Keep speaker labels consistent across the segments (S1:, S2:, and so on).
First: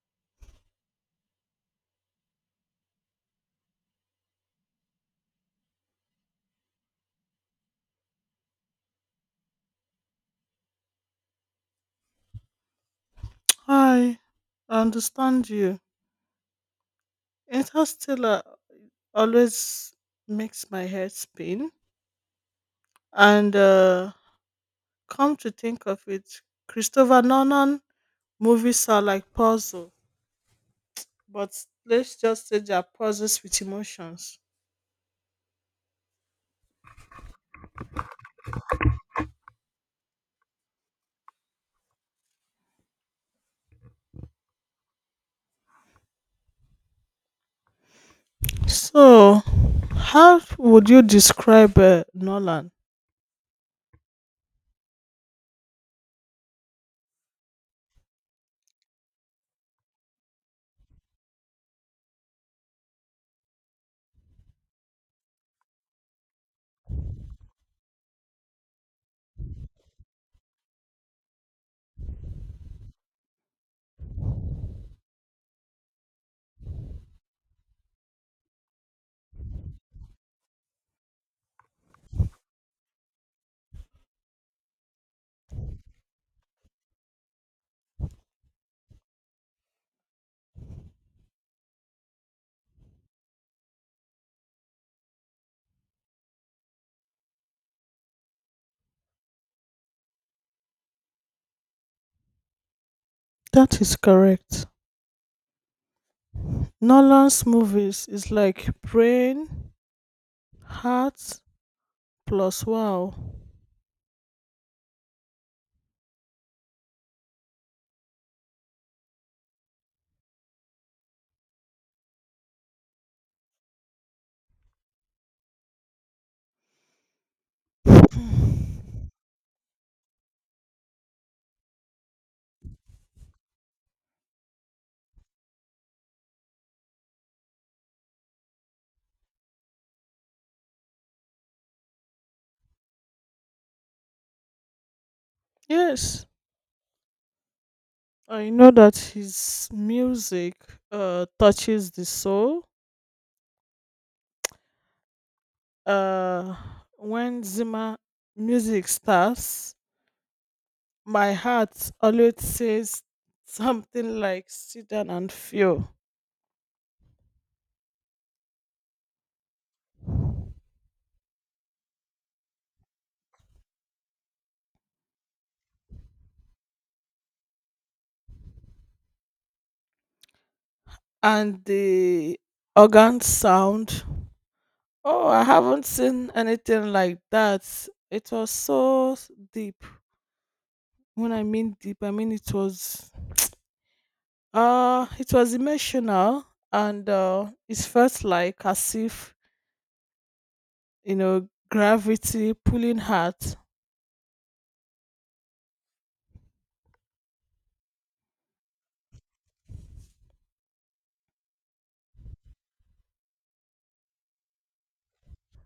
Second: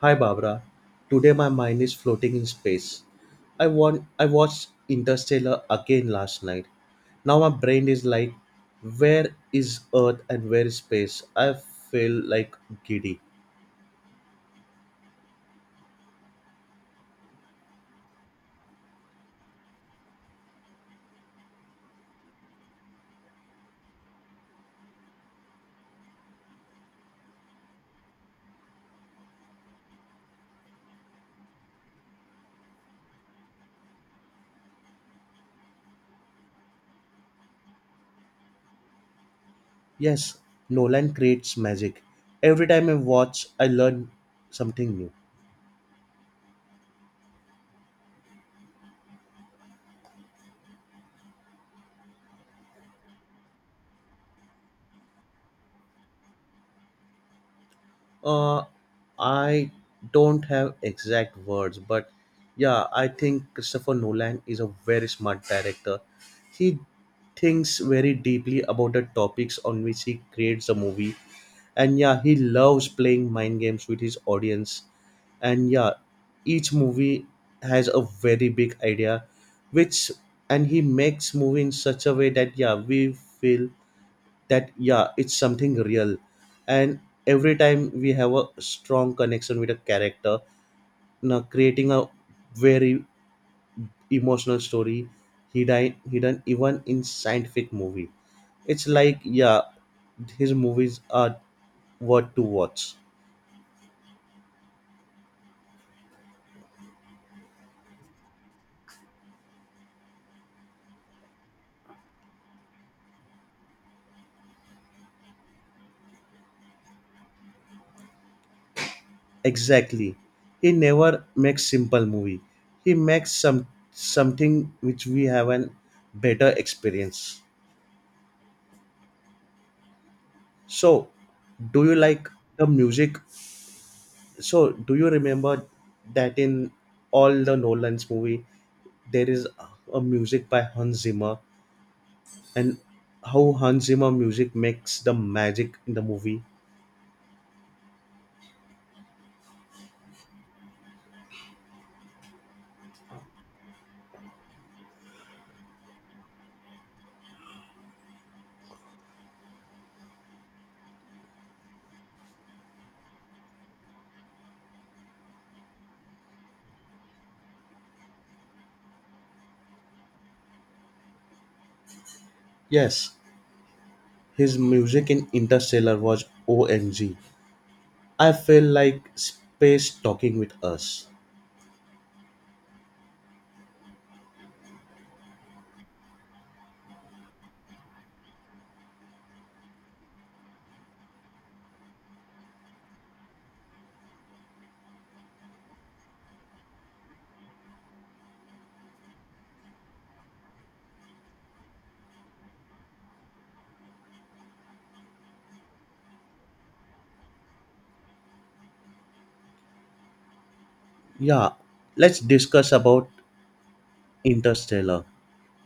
S1: Hi Barbara. Today my mind is floating in space. I watched Interstellar again last night. Now my brain is like where is Earth and where is space? I feel like giddy.
S2: Hi, I understand you. Interstellar always makes my head spin. And Come to think of it, Christopher Nolan movies are like puzzle, but let's just say they are puzzles with emotions.
S1: Yes, Nolan creates magic. Every time I watch I learn something new.
S2: So, how would you describe Nolan?
S1: Uh, I don't have exact words, but yeah, I think Christopher Nolan is a very smart director. He thinks very deeply about the topics on which he creates a movie, and yeah, he loves playing mind games with his audience. And yeah, each movie has a very big idea, which and he makes movie in such a way that yeah, we feel that yeah it's something real and every time we have a strong connection with a character now creating a very emotional story hidden even in scientific movie. It's like yeah his movies are what to watch.
S2: That is correct. Nolan's movies is like brain, heart, plus wow.
S1: Exactly, he never makes simple movie. He makes something which we have an better experience. So do you like the music? So do you remember that in all the Nolan's movie there is a music by Hans Zimmer, and how Hans Zimmer music makes the magic in the
S2: Yes,
S1: movie?
S2: I know that his music touches the soul. Uh, when Zima music starts, my heart always says something like sit down and feel.
S1: Yes, his music in Interstellar was OMG. I feel like space talking with us.
S2: And the organ sound, oh, I haven't seen anything like that. It was so deep. When I mean deep, I mean it was emotional and it felt like as if you know, gravity, pulling heart.
S1: Yeah, let's discuss about Interstellar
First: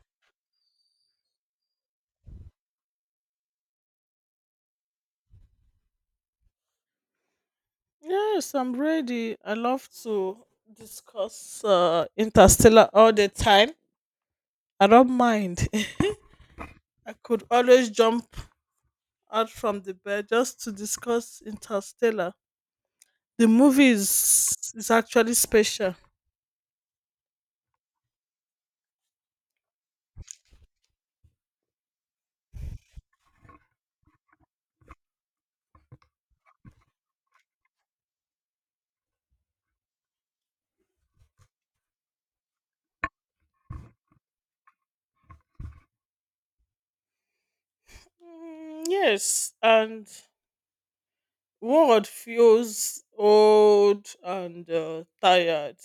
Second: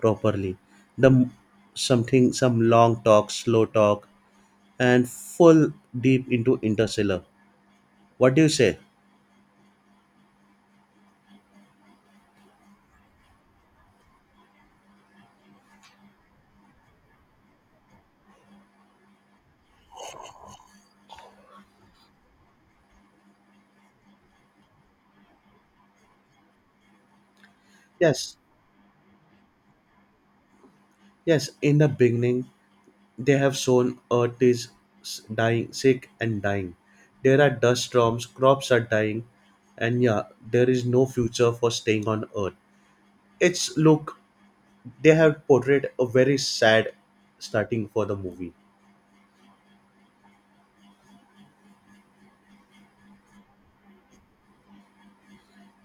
S1: properly. The m- Something some long talk, slow talk and full deep into Interstellar. What do you
S2: Yes, I'm
S1: say?
S2: ready. I love to discuss Interstellar all the time. I don't mind. I could always jump out from the bed just to discuss Interstellar. The movie is actually special.
S1: Yes, yes. In the beginning, they have sown earth is dying, sick and dying. There are dust storms, crops are dying, and yeah, there is no future for staying on earth. It's look, they have portrayed a very sad starting for the movie.
S2: Mm, yes, and world feels old and tired.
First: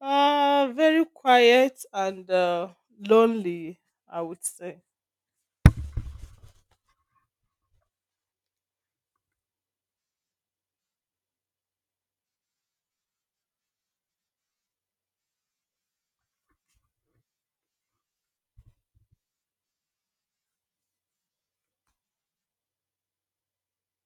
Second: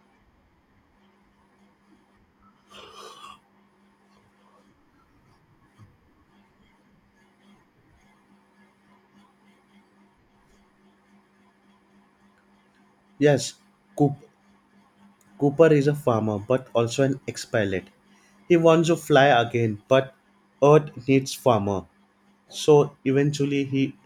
S2: Very quiet and lonely, I would say.
S1: Yes, Coop, Cooper is a farmer but also an ex-pilot. He wants to fly again, but Earth needs farmer, so eventually he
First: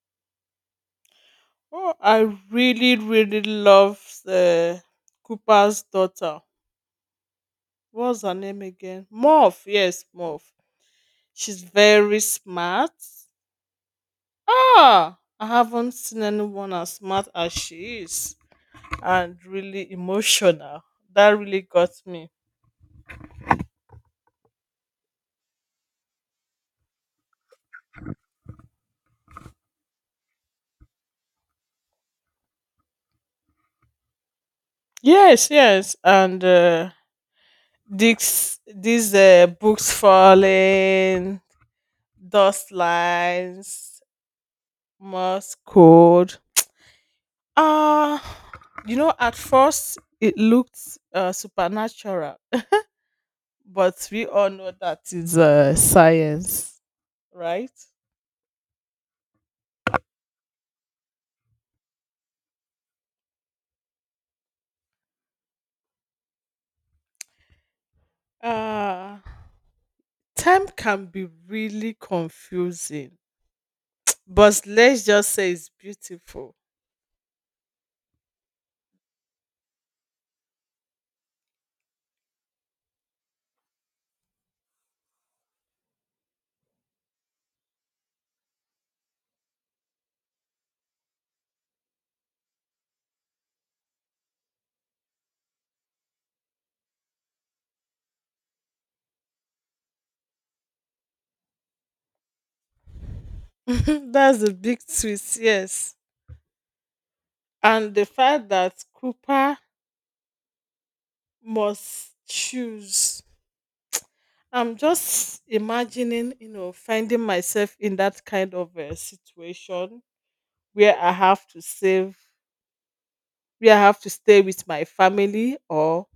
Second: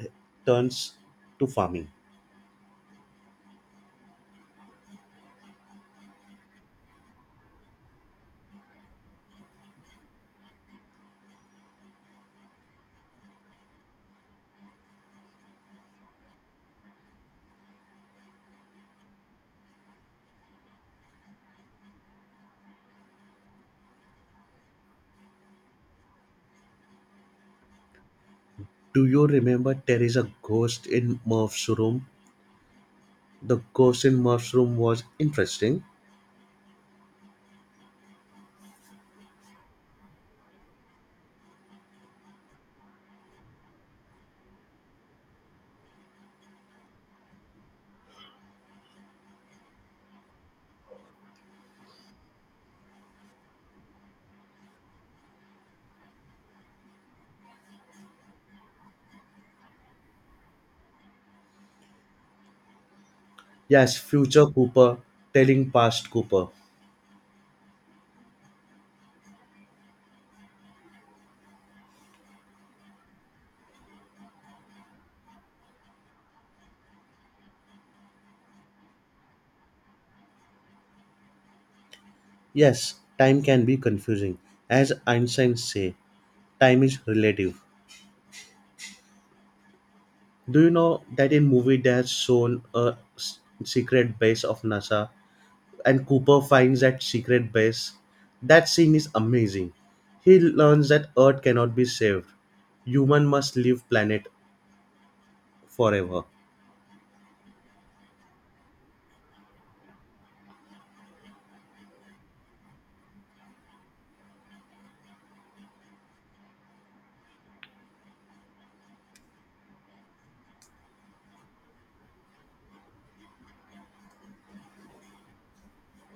S1: turns to farming.
S2: Oh, I really, really love uh, Cooper's daughter. What's her name again? Morph. Yes, Morph. She's very smart. Ah, I haven't seen anyone as smart as she is and really emotional. That really got me.
S1: Do you remember there is a ghost in Murph's room? The ghost in Murph's room was
S2: Yes,
S1: interesting.
S2: yes. And these books falling, dust lines, Morse code. Uh you know, at first it looked supernatural, but we all know that is science, right?
S1: Yes, future Cooper telling past Cooper.
S2: Uh Time can be really confusing, but let's just say it's beautiful.
S1: Yes, time can be confusing. As Einstein say, time is relative. Do you know that in movie they have shown a secret base of NASA and Cooper finds that secret base? That scene is amazing. He learns that Earth cannot be saved. Human must leave planet
S2: That's the big twist, yes.
S1: forever.
S2: And the fact that Cooper must choose. I'm just imagining, you know, finding myself in that kind of a situation where I have to save, where I have to stay with my family or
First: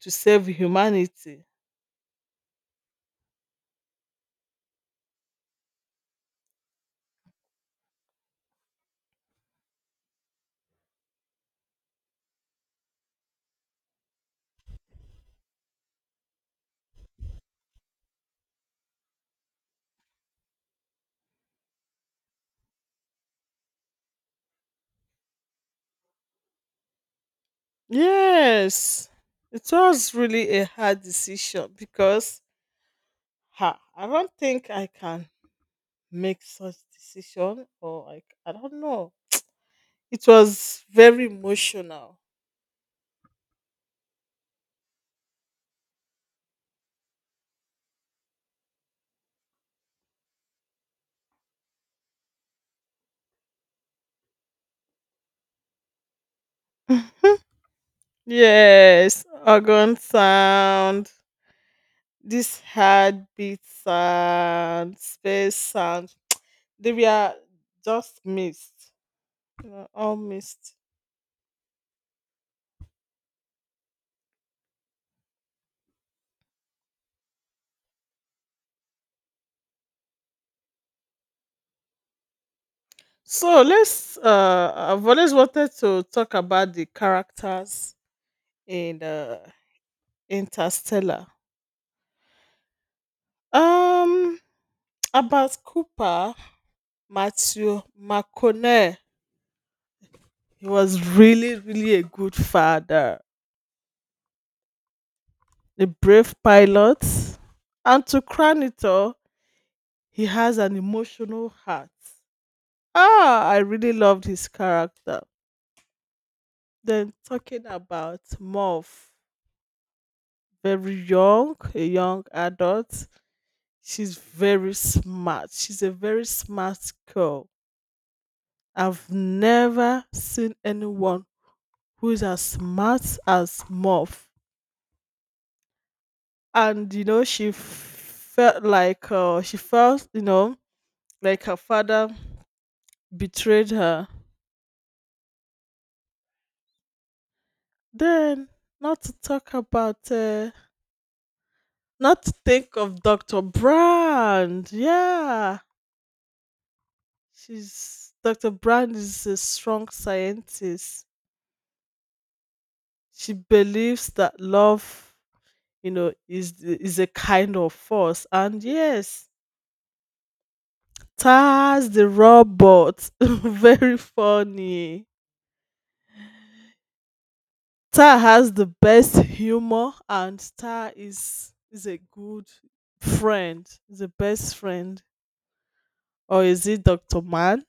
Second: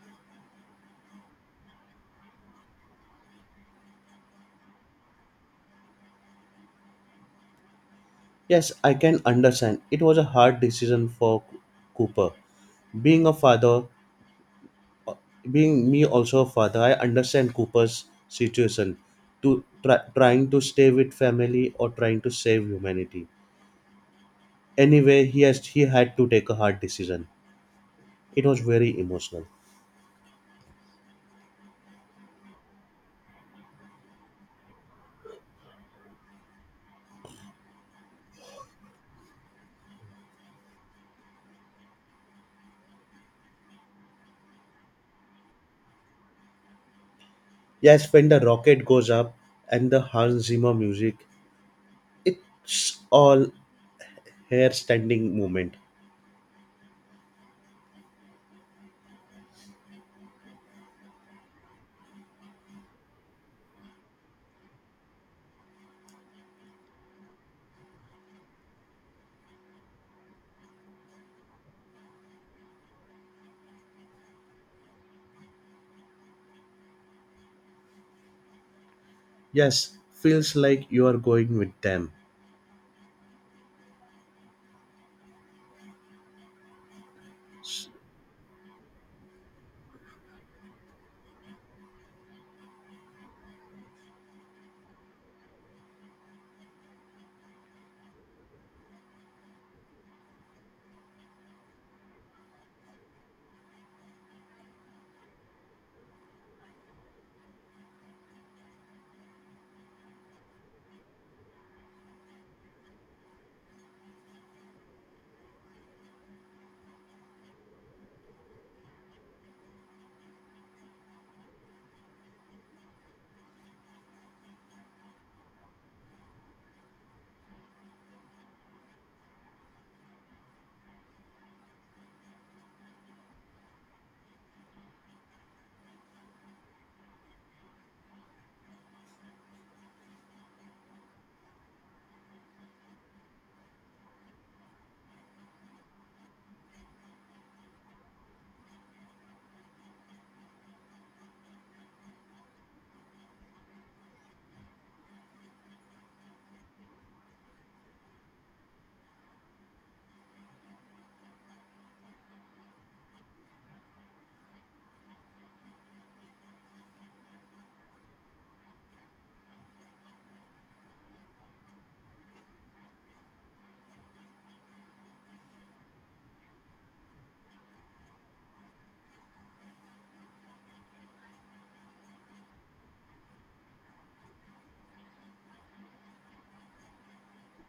S2: to save humanity.
S1: Yes, I can understand. It was a hard decision for Cooper. Being a father, being me also a father, I understand Cooper's situation to trying to stay with family or trying to save humanity. Anyway, he had to take a hard decision. It was very
S2: Yes,
S1: emotional.
S2: it was really a hard decision because ha, I don't think I can make such decision or like I don't know. It was very emotional.
S1: Yes, when the rocket goes up and the Hans Zimmer music, it's all hair standing moment.
S2: Yes, organ sound, this heartbeat sound, space sound, they were just missed. All missed.
S1: Yes, feels like you are going with them.
S2: So let's. I've always wanted to talk about the
S1: S-
S2: characters in Interstellar. Um, about Cooper, Matthew McConaughey. He was really, really a good father, a brave pilot, and to crown it all, he has an emotional heart. Ah, I really loved his character. Then talking about Morph. Very young, a young adult. She's very smart. She's a very smart girl. I've never seen anyone who is as smart as Muff. And you know, she felt like she felt, you know, like her father betrayed her. Then, not to talk about, not to think of Dr. Brand. Yeah, she's Dr. Brand is a strong scientist. She believes that love, you know, is a kind of force, and yes, Tar has the robot, very funny. Tar has the best humor, and Tar is a good friend, is the best friend, or is it Doctor Man,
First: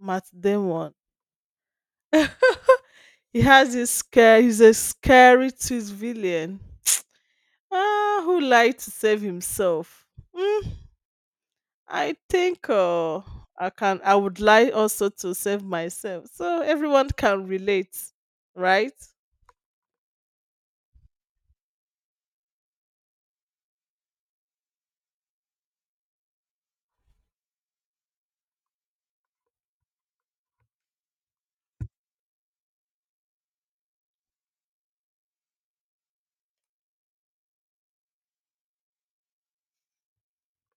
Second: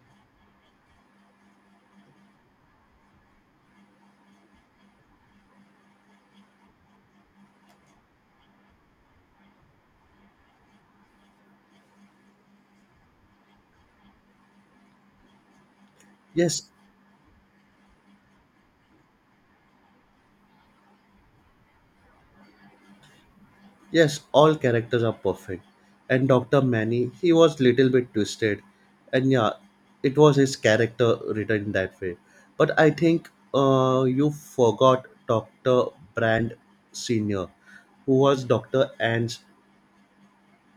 S2: Matt Damon? He has his scare. He's a scary tooth villain. Ah, who lied to save himself? Hmm? I think I can. I would like also to save myself, so
S1: Yes,
S2: everyone can relate, right?
S1: yes, all characters are perfect. And Dr. Manny, he was little bit twisted. And yeah, it was his character written that way. But I think you forgot Dr. Brand Sr., who was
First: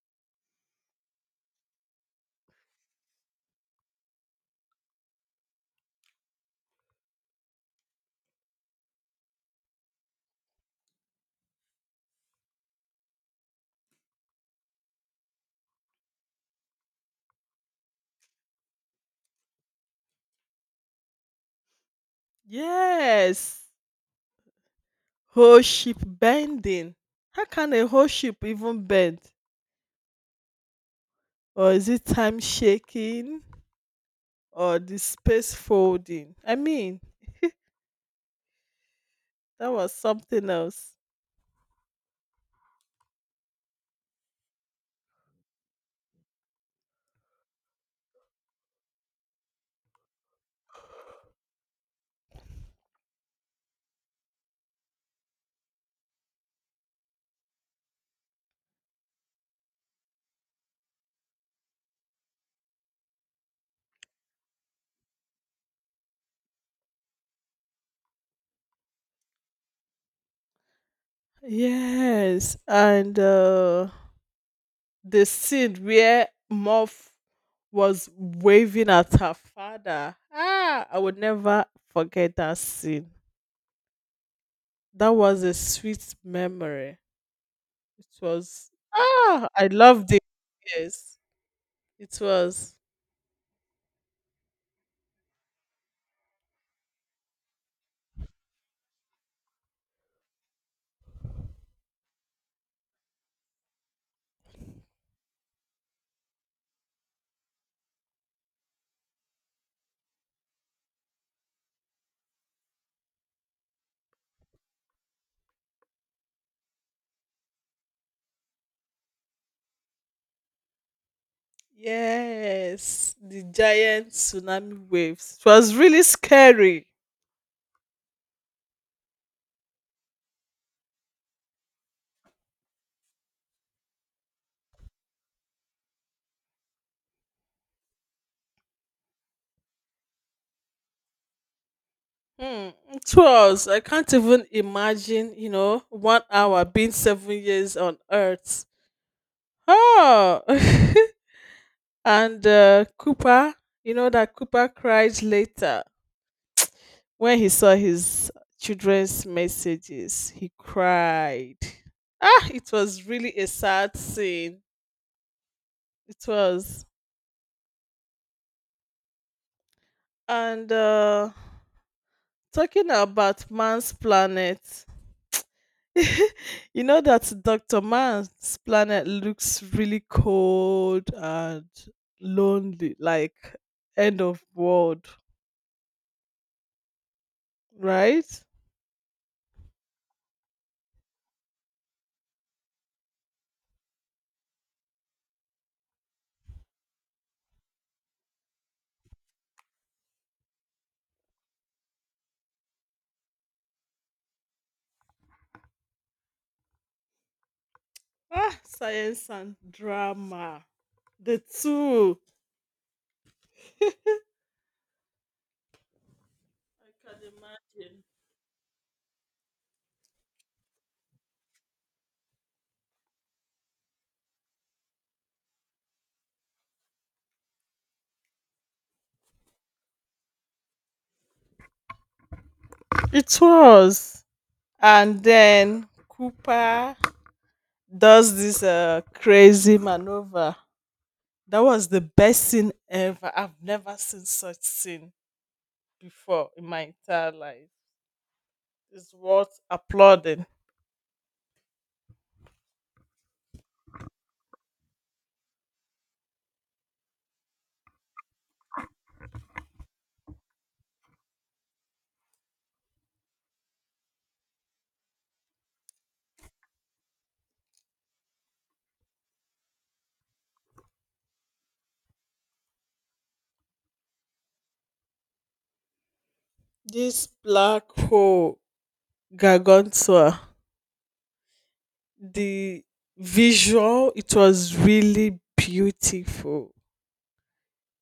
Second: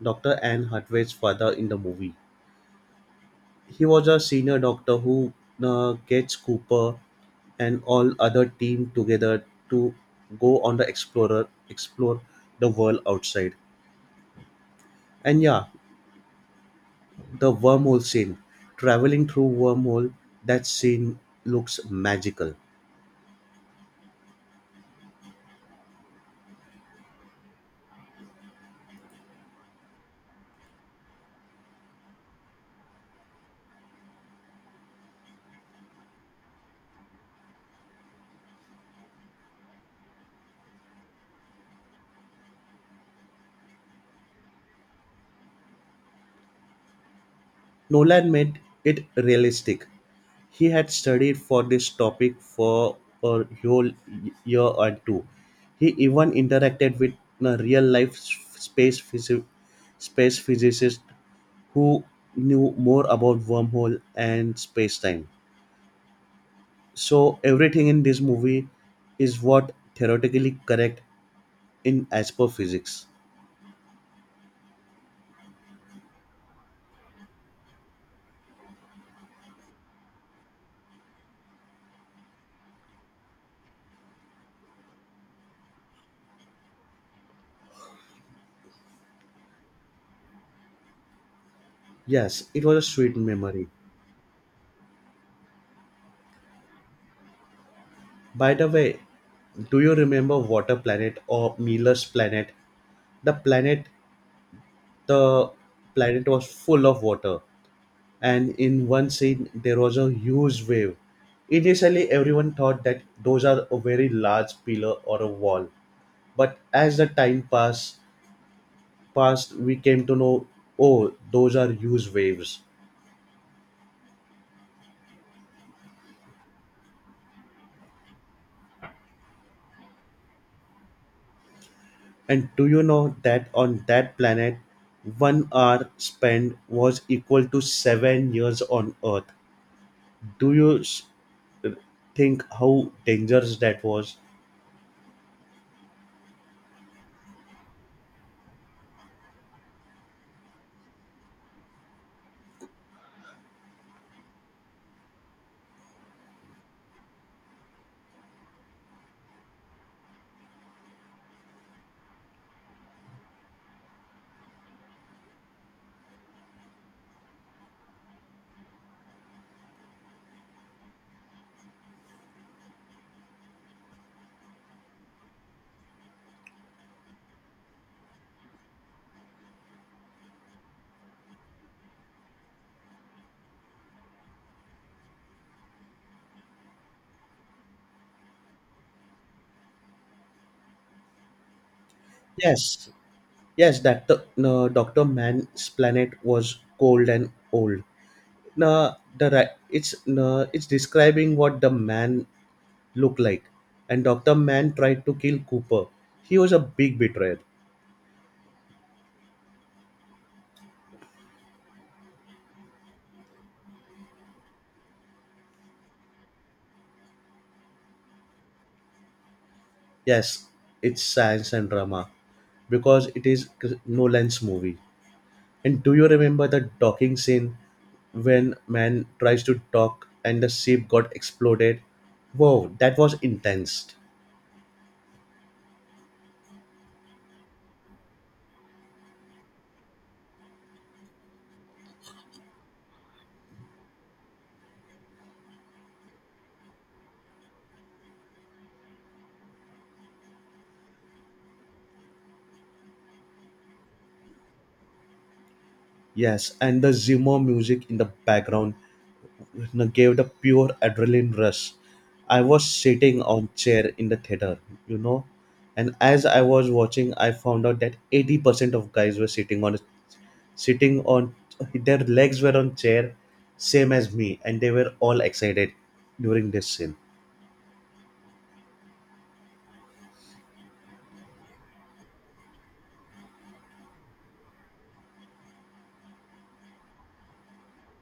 S1: Dr. Anne Hathaway's father in the movie. He was a senior doctor who gets Cooper and all other team together to go on the explore the world outside, and yeah the wormhole scene. Traveling through wormhole, that scene looks magical.
S2: Yes, whole ship bending. How can a whole ship even bend? Or is it time shaking? Or the space folding? I mean, that was something else.
S1: Nolan made it realistic. He had studied for this topic for a whole year or two. He even interacted with a real life space physicist who knew more about wormhole and space-time. So everything in this movie is what theoretically correct in as per
S2: Yes,
S1: physics.
S2: and the scene where morph was waving at her father. Ah, I would never forget that scene. That was a sweet memory. It was ah, I loved it. Yes, it
S1: Yes, it
S2: was.
S1: was a sweet memory. By the way, do you remember Water Planet or Miller's Planet? The planet, the planet was full of water, and in one scene there was a huge wave. Initially, everyone thought that those are a very large pillar or a wall, but as the time passed we came to know, oh, those are huge waves.
S2: Yes, the giant tsunami waves. It was really scary.
S1: And do you know that on that planet, 1 hour spent was equal to 7 years on Earth? Do you think
S2: Hmm,
S1: how
S2: it
S1: dangerous
S2: was. I
S1: that
S2: can't
S1: was?
S2: even imagine. You know, 1 hour being 7 years on Earth. Oh. And Cooper, you know that Cooper cried later when he saw his children's messages. He cried. Ah, it was really a sad scene. It was. And talking about Man's Planet, you know that Dr. Man's Planet looks really cold and lonely, like end of world, right?
S1: Yes, yes, that the, no, Dr. Man's planet was cold and old. No, it's no, it's describing what the man looked like, and Dr. Man tried to kill Cooper. He was a big betrayer.
S2: Ah, science and drama. The two. I can imagine.
S1: Yes, it's science and drama because it is Nolan's movie. And do you remember the docking scene when man tries to dock and the ship got exploded? Wow, that was
S2: It
S1: intense.
S2: was. And then Cooper does this crazy maneuver. That was the best scene ever. I've never seen such scene before in my entire life. It's worth applauding.
S1: Yes, and the Zimmer music in the background gave the pure adrenaline rush. I was sitting on chair in the theater, you know, and as I was watching, I found out that 80% of guys were sitting on their legs were on chair, same as me, and they were all excited during this scene.
S2: This black hole gargantua. The visual, it was really beautiful.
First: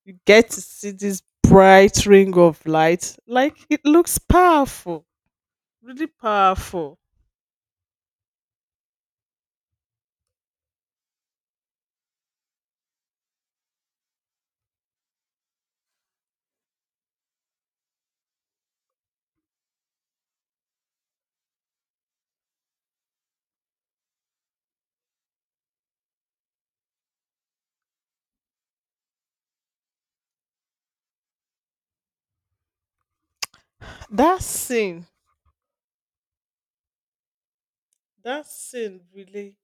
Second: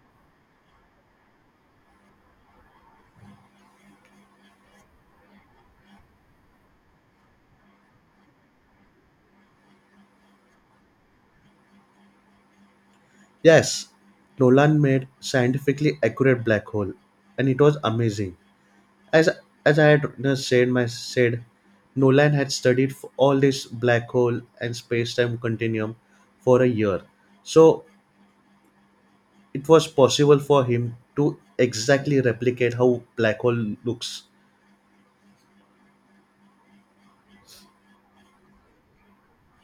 S2: You get to see this bright ring of light. Like it looks powerful, really powerful.
S1: Yes, Nolan made scientifically accurate black hole, and it was amazing. As as I had just said, Nolan had studied all this black hole and space time continuum for a year, so it was possible for him to exactly replicate how black hole looks.
S2: That scene, that scene really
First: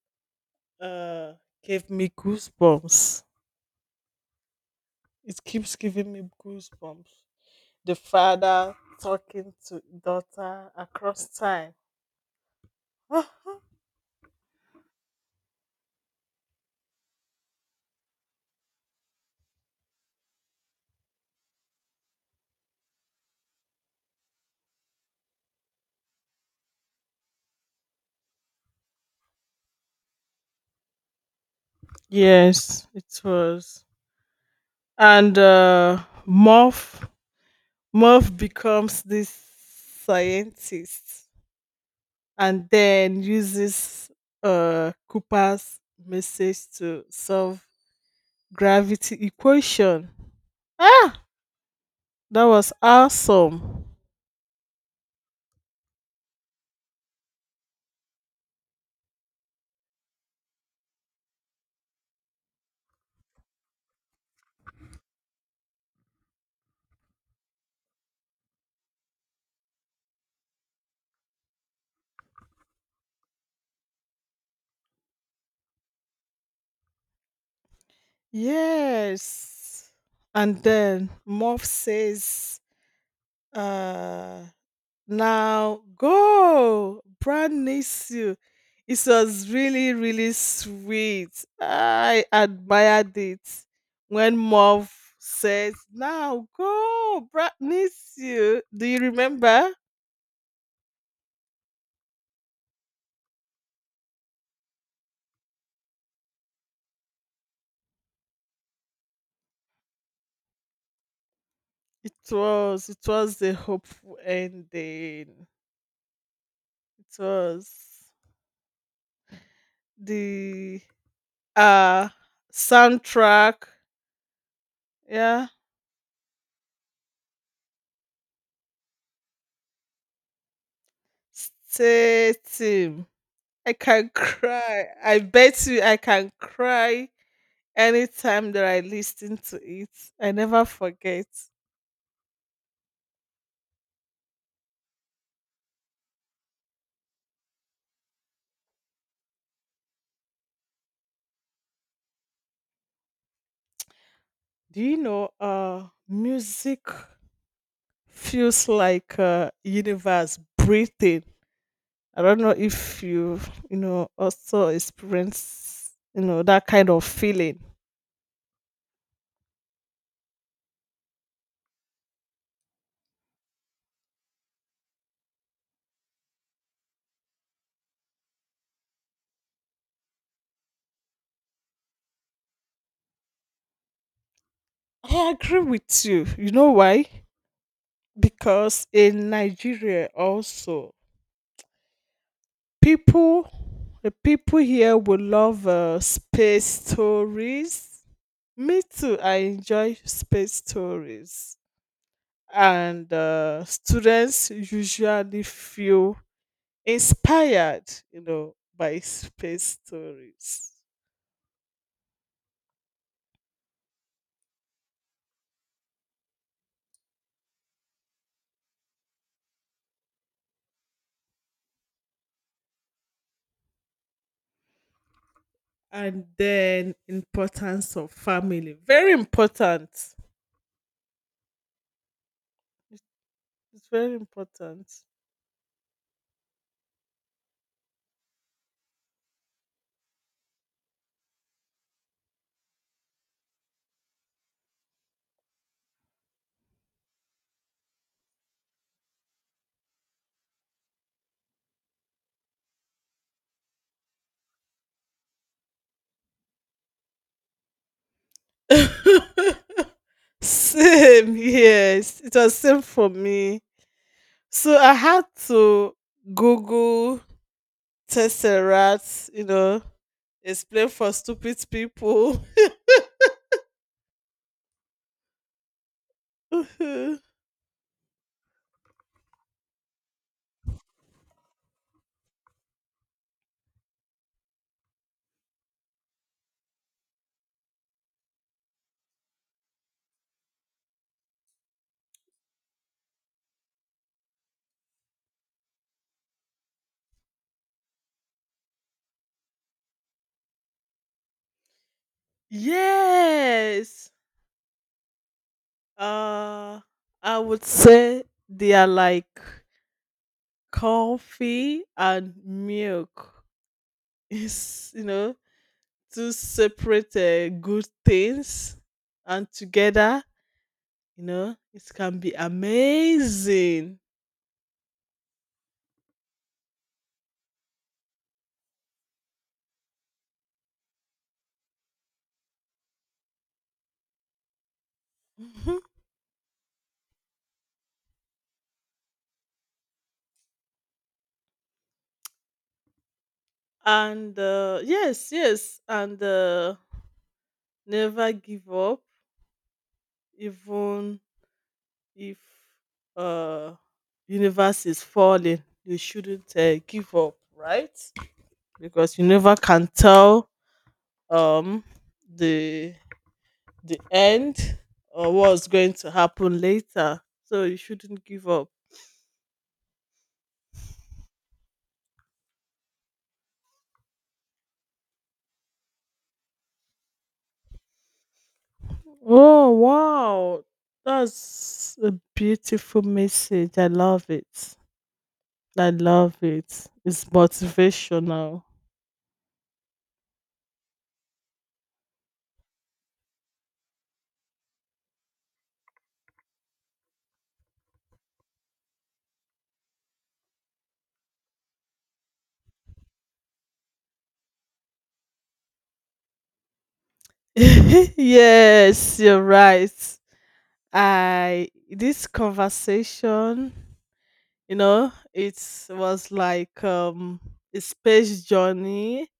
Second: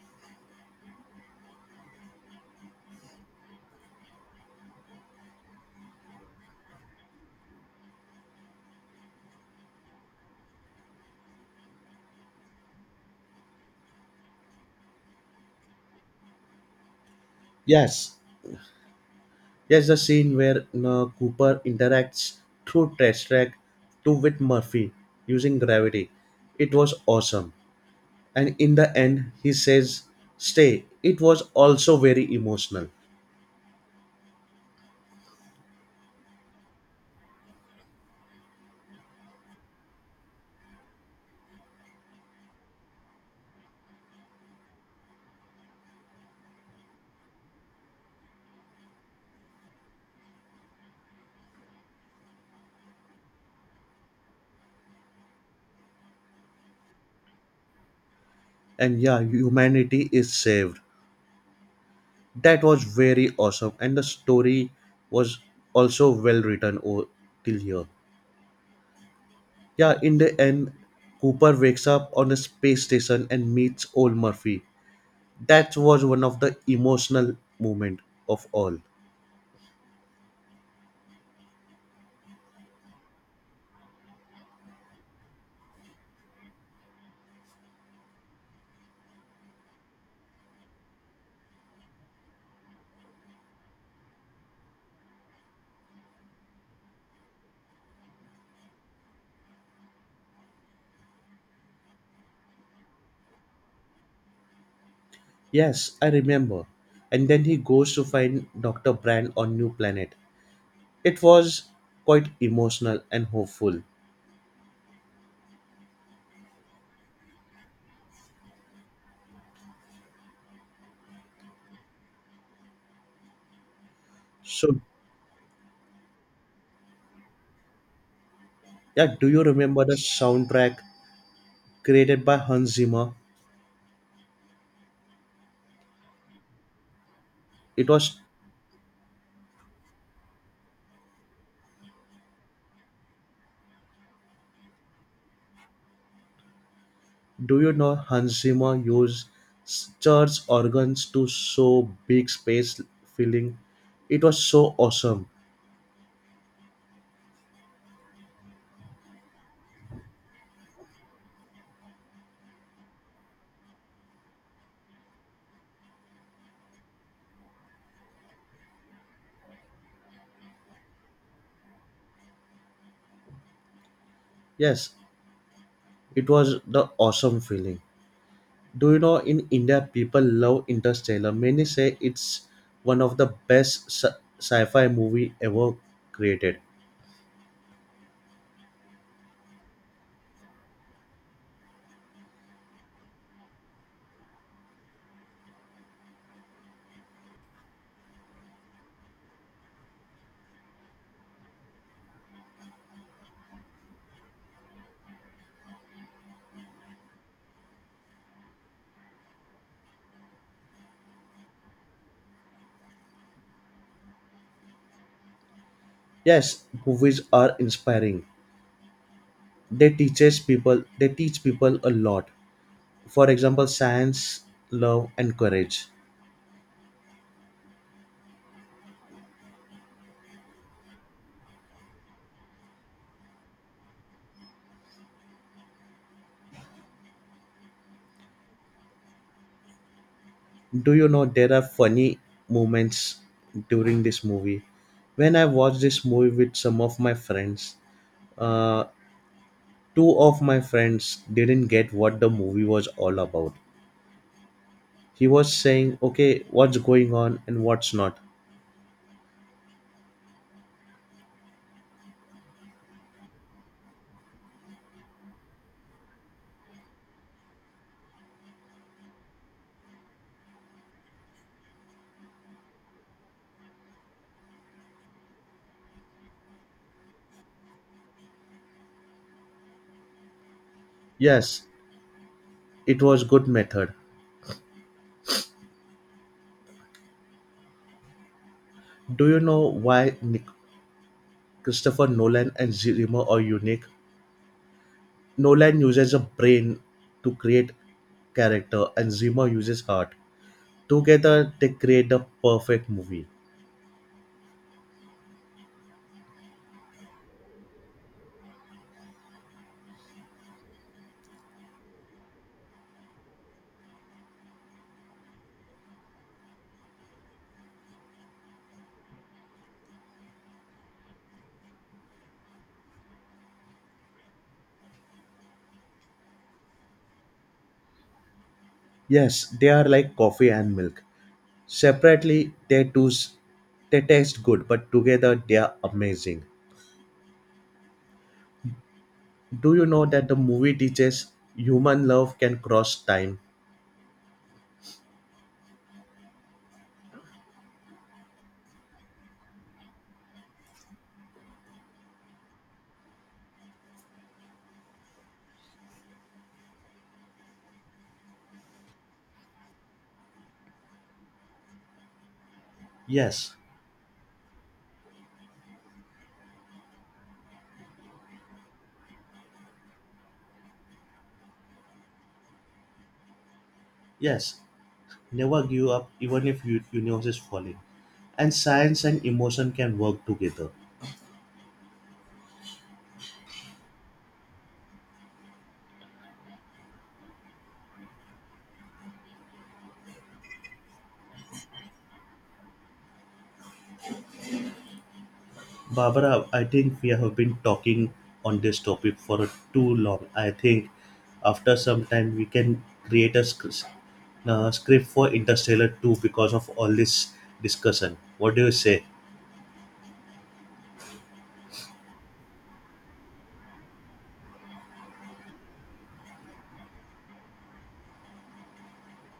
S2: uh gave me goosebumps. It keeps giving me goosebumps. The father talking to daughter across time.
S1: Yes, yes, the scene where Cooper interacts through test track two with Murphy using gravity, it was awesome, and in the end he says stay. It was also very
S2: Yes,
S1: emotional,
S2: it was. And Morph Morph becomes this scientist and then uses Cooper's message to solve gravity equation. Ah, that was awesome.
S1: and yeah humanity is saved. That was very awesome, and the story was also well written till here. Yeah, in the end Cooper wakes up on a space station and meets old Murphy. That was one of the emotional moment of all.
S2: Yes. And then Morph says, uh, now go. Brand needs you. It was really, really sweet. I admired it. When Mauve says, now go, Brad needs you. Do you remember?
S1: Yes, I remember, and then he goes to find Dr. Brand on new planet. It was
S2: It
S1: quite
S2: was
S1: emotional
S2: it
S1: and
S2: was the
S1: hopeful.
S2: hopeful ending. It was the uh soundtrack.
S1: So,
S2: Yeah.
S1: yeah, do you remember the soundtrack created
S2: Stay
S1: by Hans
S2: team.
S1: Zimmer?
S2: I can cry. I bet you I can cry
S1: It was,
S2: anytime that I listen to it, I never forget.
S1: do you know Hans Zimmer used church organs to show big space feeling? It was so
S2: Do you
S1: awesome.
S2: know music feels like a universe breathing? I don't know if you know also experience you know that kind of feeling.
S1: Yes, it was the awesome feeling. Do you know in India people love Interstellar? Many say it's one of the best sci-fi
S2: I
S1: movie
S2: agree
S1: ever
S2: with you. You
S1: created.
S2: know why? Because in Nigeria also people the people here will love space stories. Me too, I enjoy space stories and students usually feel inspired you know by space stories.
S1: Yes, movies are inspiring. They teach people a lot, for example science, love and courage.
S2: And then importance of family, very important. It's very important.
S1: Do you know there are funny moments during this movie? When I watched this movie with some of my friends, uh, two of my friends didn't get what the movie was all about. He was saying okay what's going on and what's not.
S2: Same, yes, it was same for me, so I had to google tesseract, you know, explain for stupid people.
S1: Yes, it was good method. Do you know why Christopher Nolan and Zimmer are unique? Nolan uses a brain to create character and Zimmer uses heart. Together, they create the perfect movie.
S2: Yes. Uh, I would say they are like coffee and milk. Is you know two separate good things, and together, you know, it can be amazing.
S1: Yes, they are like coffee and milk. Separately, they do they taste good, but together they are
S2: Mhm.
S1: amazing. Do you know that the movie teaches human love can cross time?
S2: And never give up, even if uh universe is falling. You shouldn't give up, right? Because you never can tell um the
S1: Yes,
S2: the end or what's going to happen later, so you shouldn't give up.
S1: yes. Never give up even if universe is falling. And science and emotion
S2: Oh
S1: can work
S2: wow,
S1: together.
S2: that's a beautiful message, I love it. I love it, it's motivational.
S1: Barbara, I think we have been talking on this topic for too long. I think after some time we can create a script for Interstellar 2 because of all this discussion. What do you say?
S2: Yes, you're right. I this conversation, you know, it was like a space journey.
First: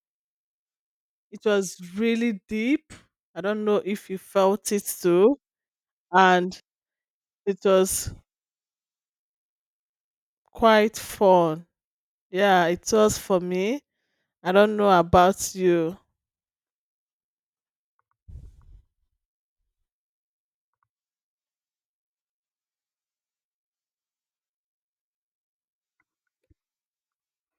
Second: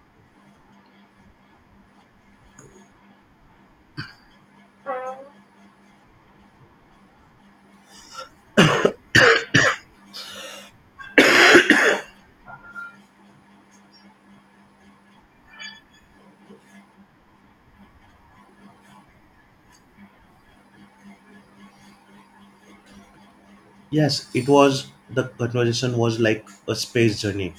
S2: It was really deep. I don't know if you felt it too. And it was quite fun. Yeah, it was for me. I don't know about you.
S1: Yes, it was the conversation was like a space journey.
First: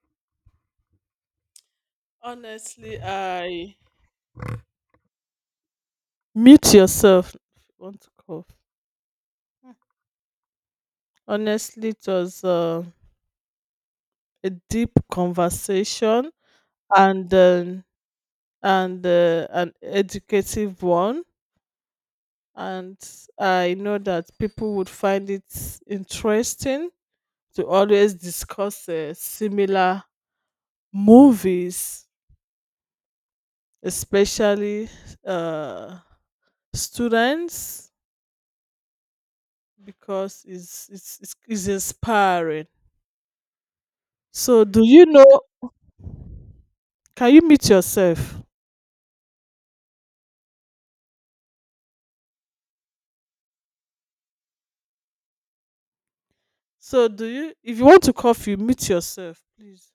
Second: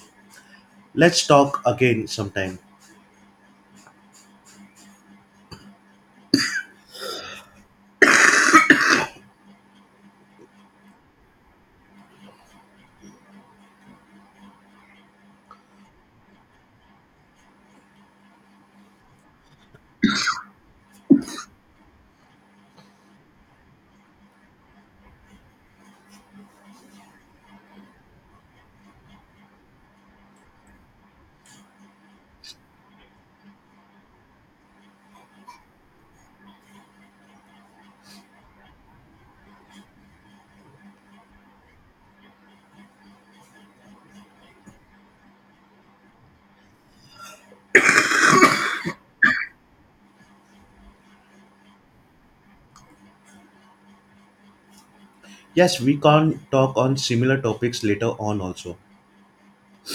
S1: Let's talk again sometime.
S2: Honestly, I mute yourself if you want to cough. Honestly, it was a deep conversation and um and an educative one, and I know that people would find it interesting to always discuss similar movies, especially uh, students, because it's inspiring. So, do you know? Can you meet yourself?
S1: Yes, we can talk on
S2: So, do
S1: similar
S2: you? If
S1: topics
S2: you want
S1: later
S2: to
S1: on
S2: cough, you
S1: also.
S2: meet yourself, please.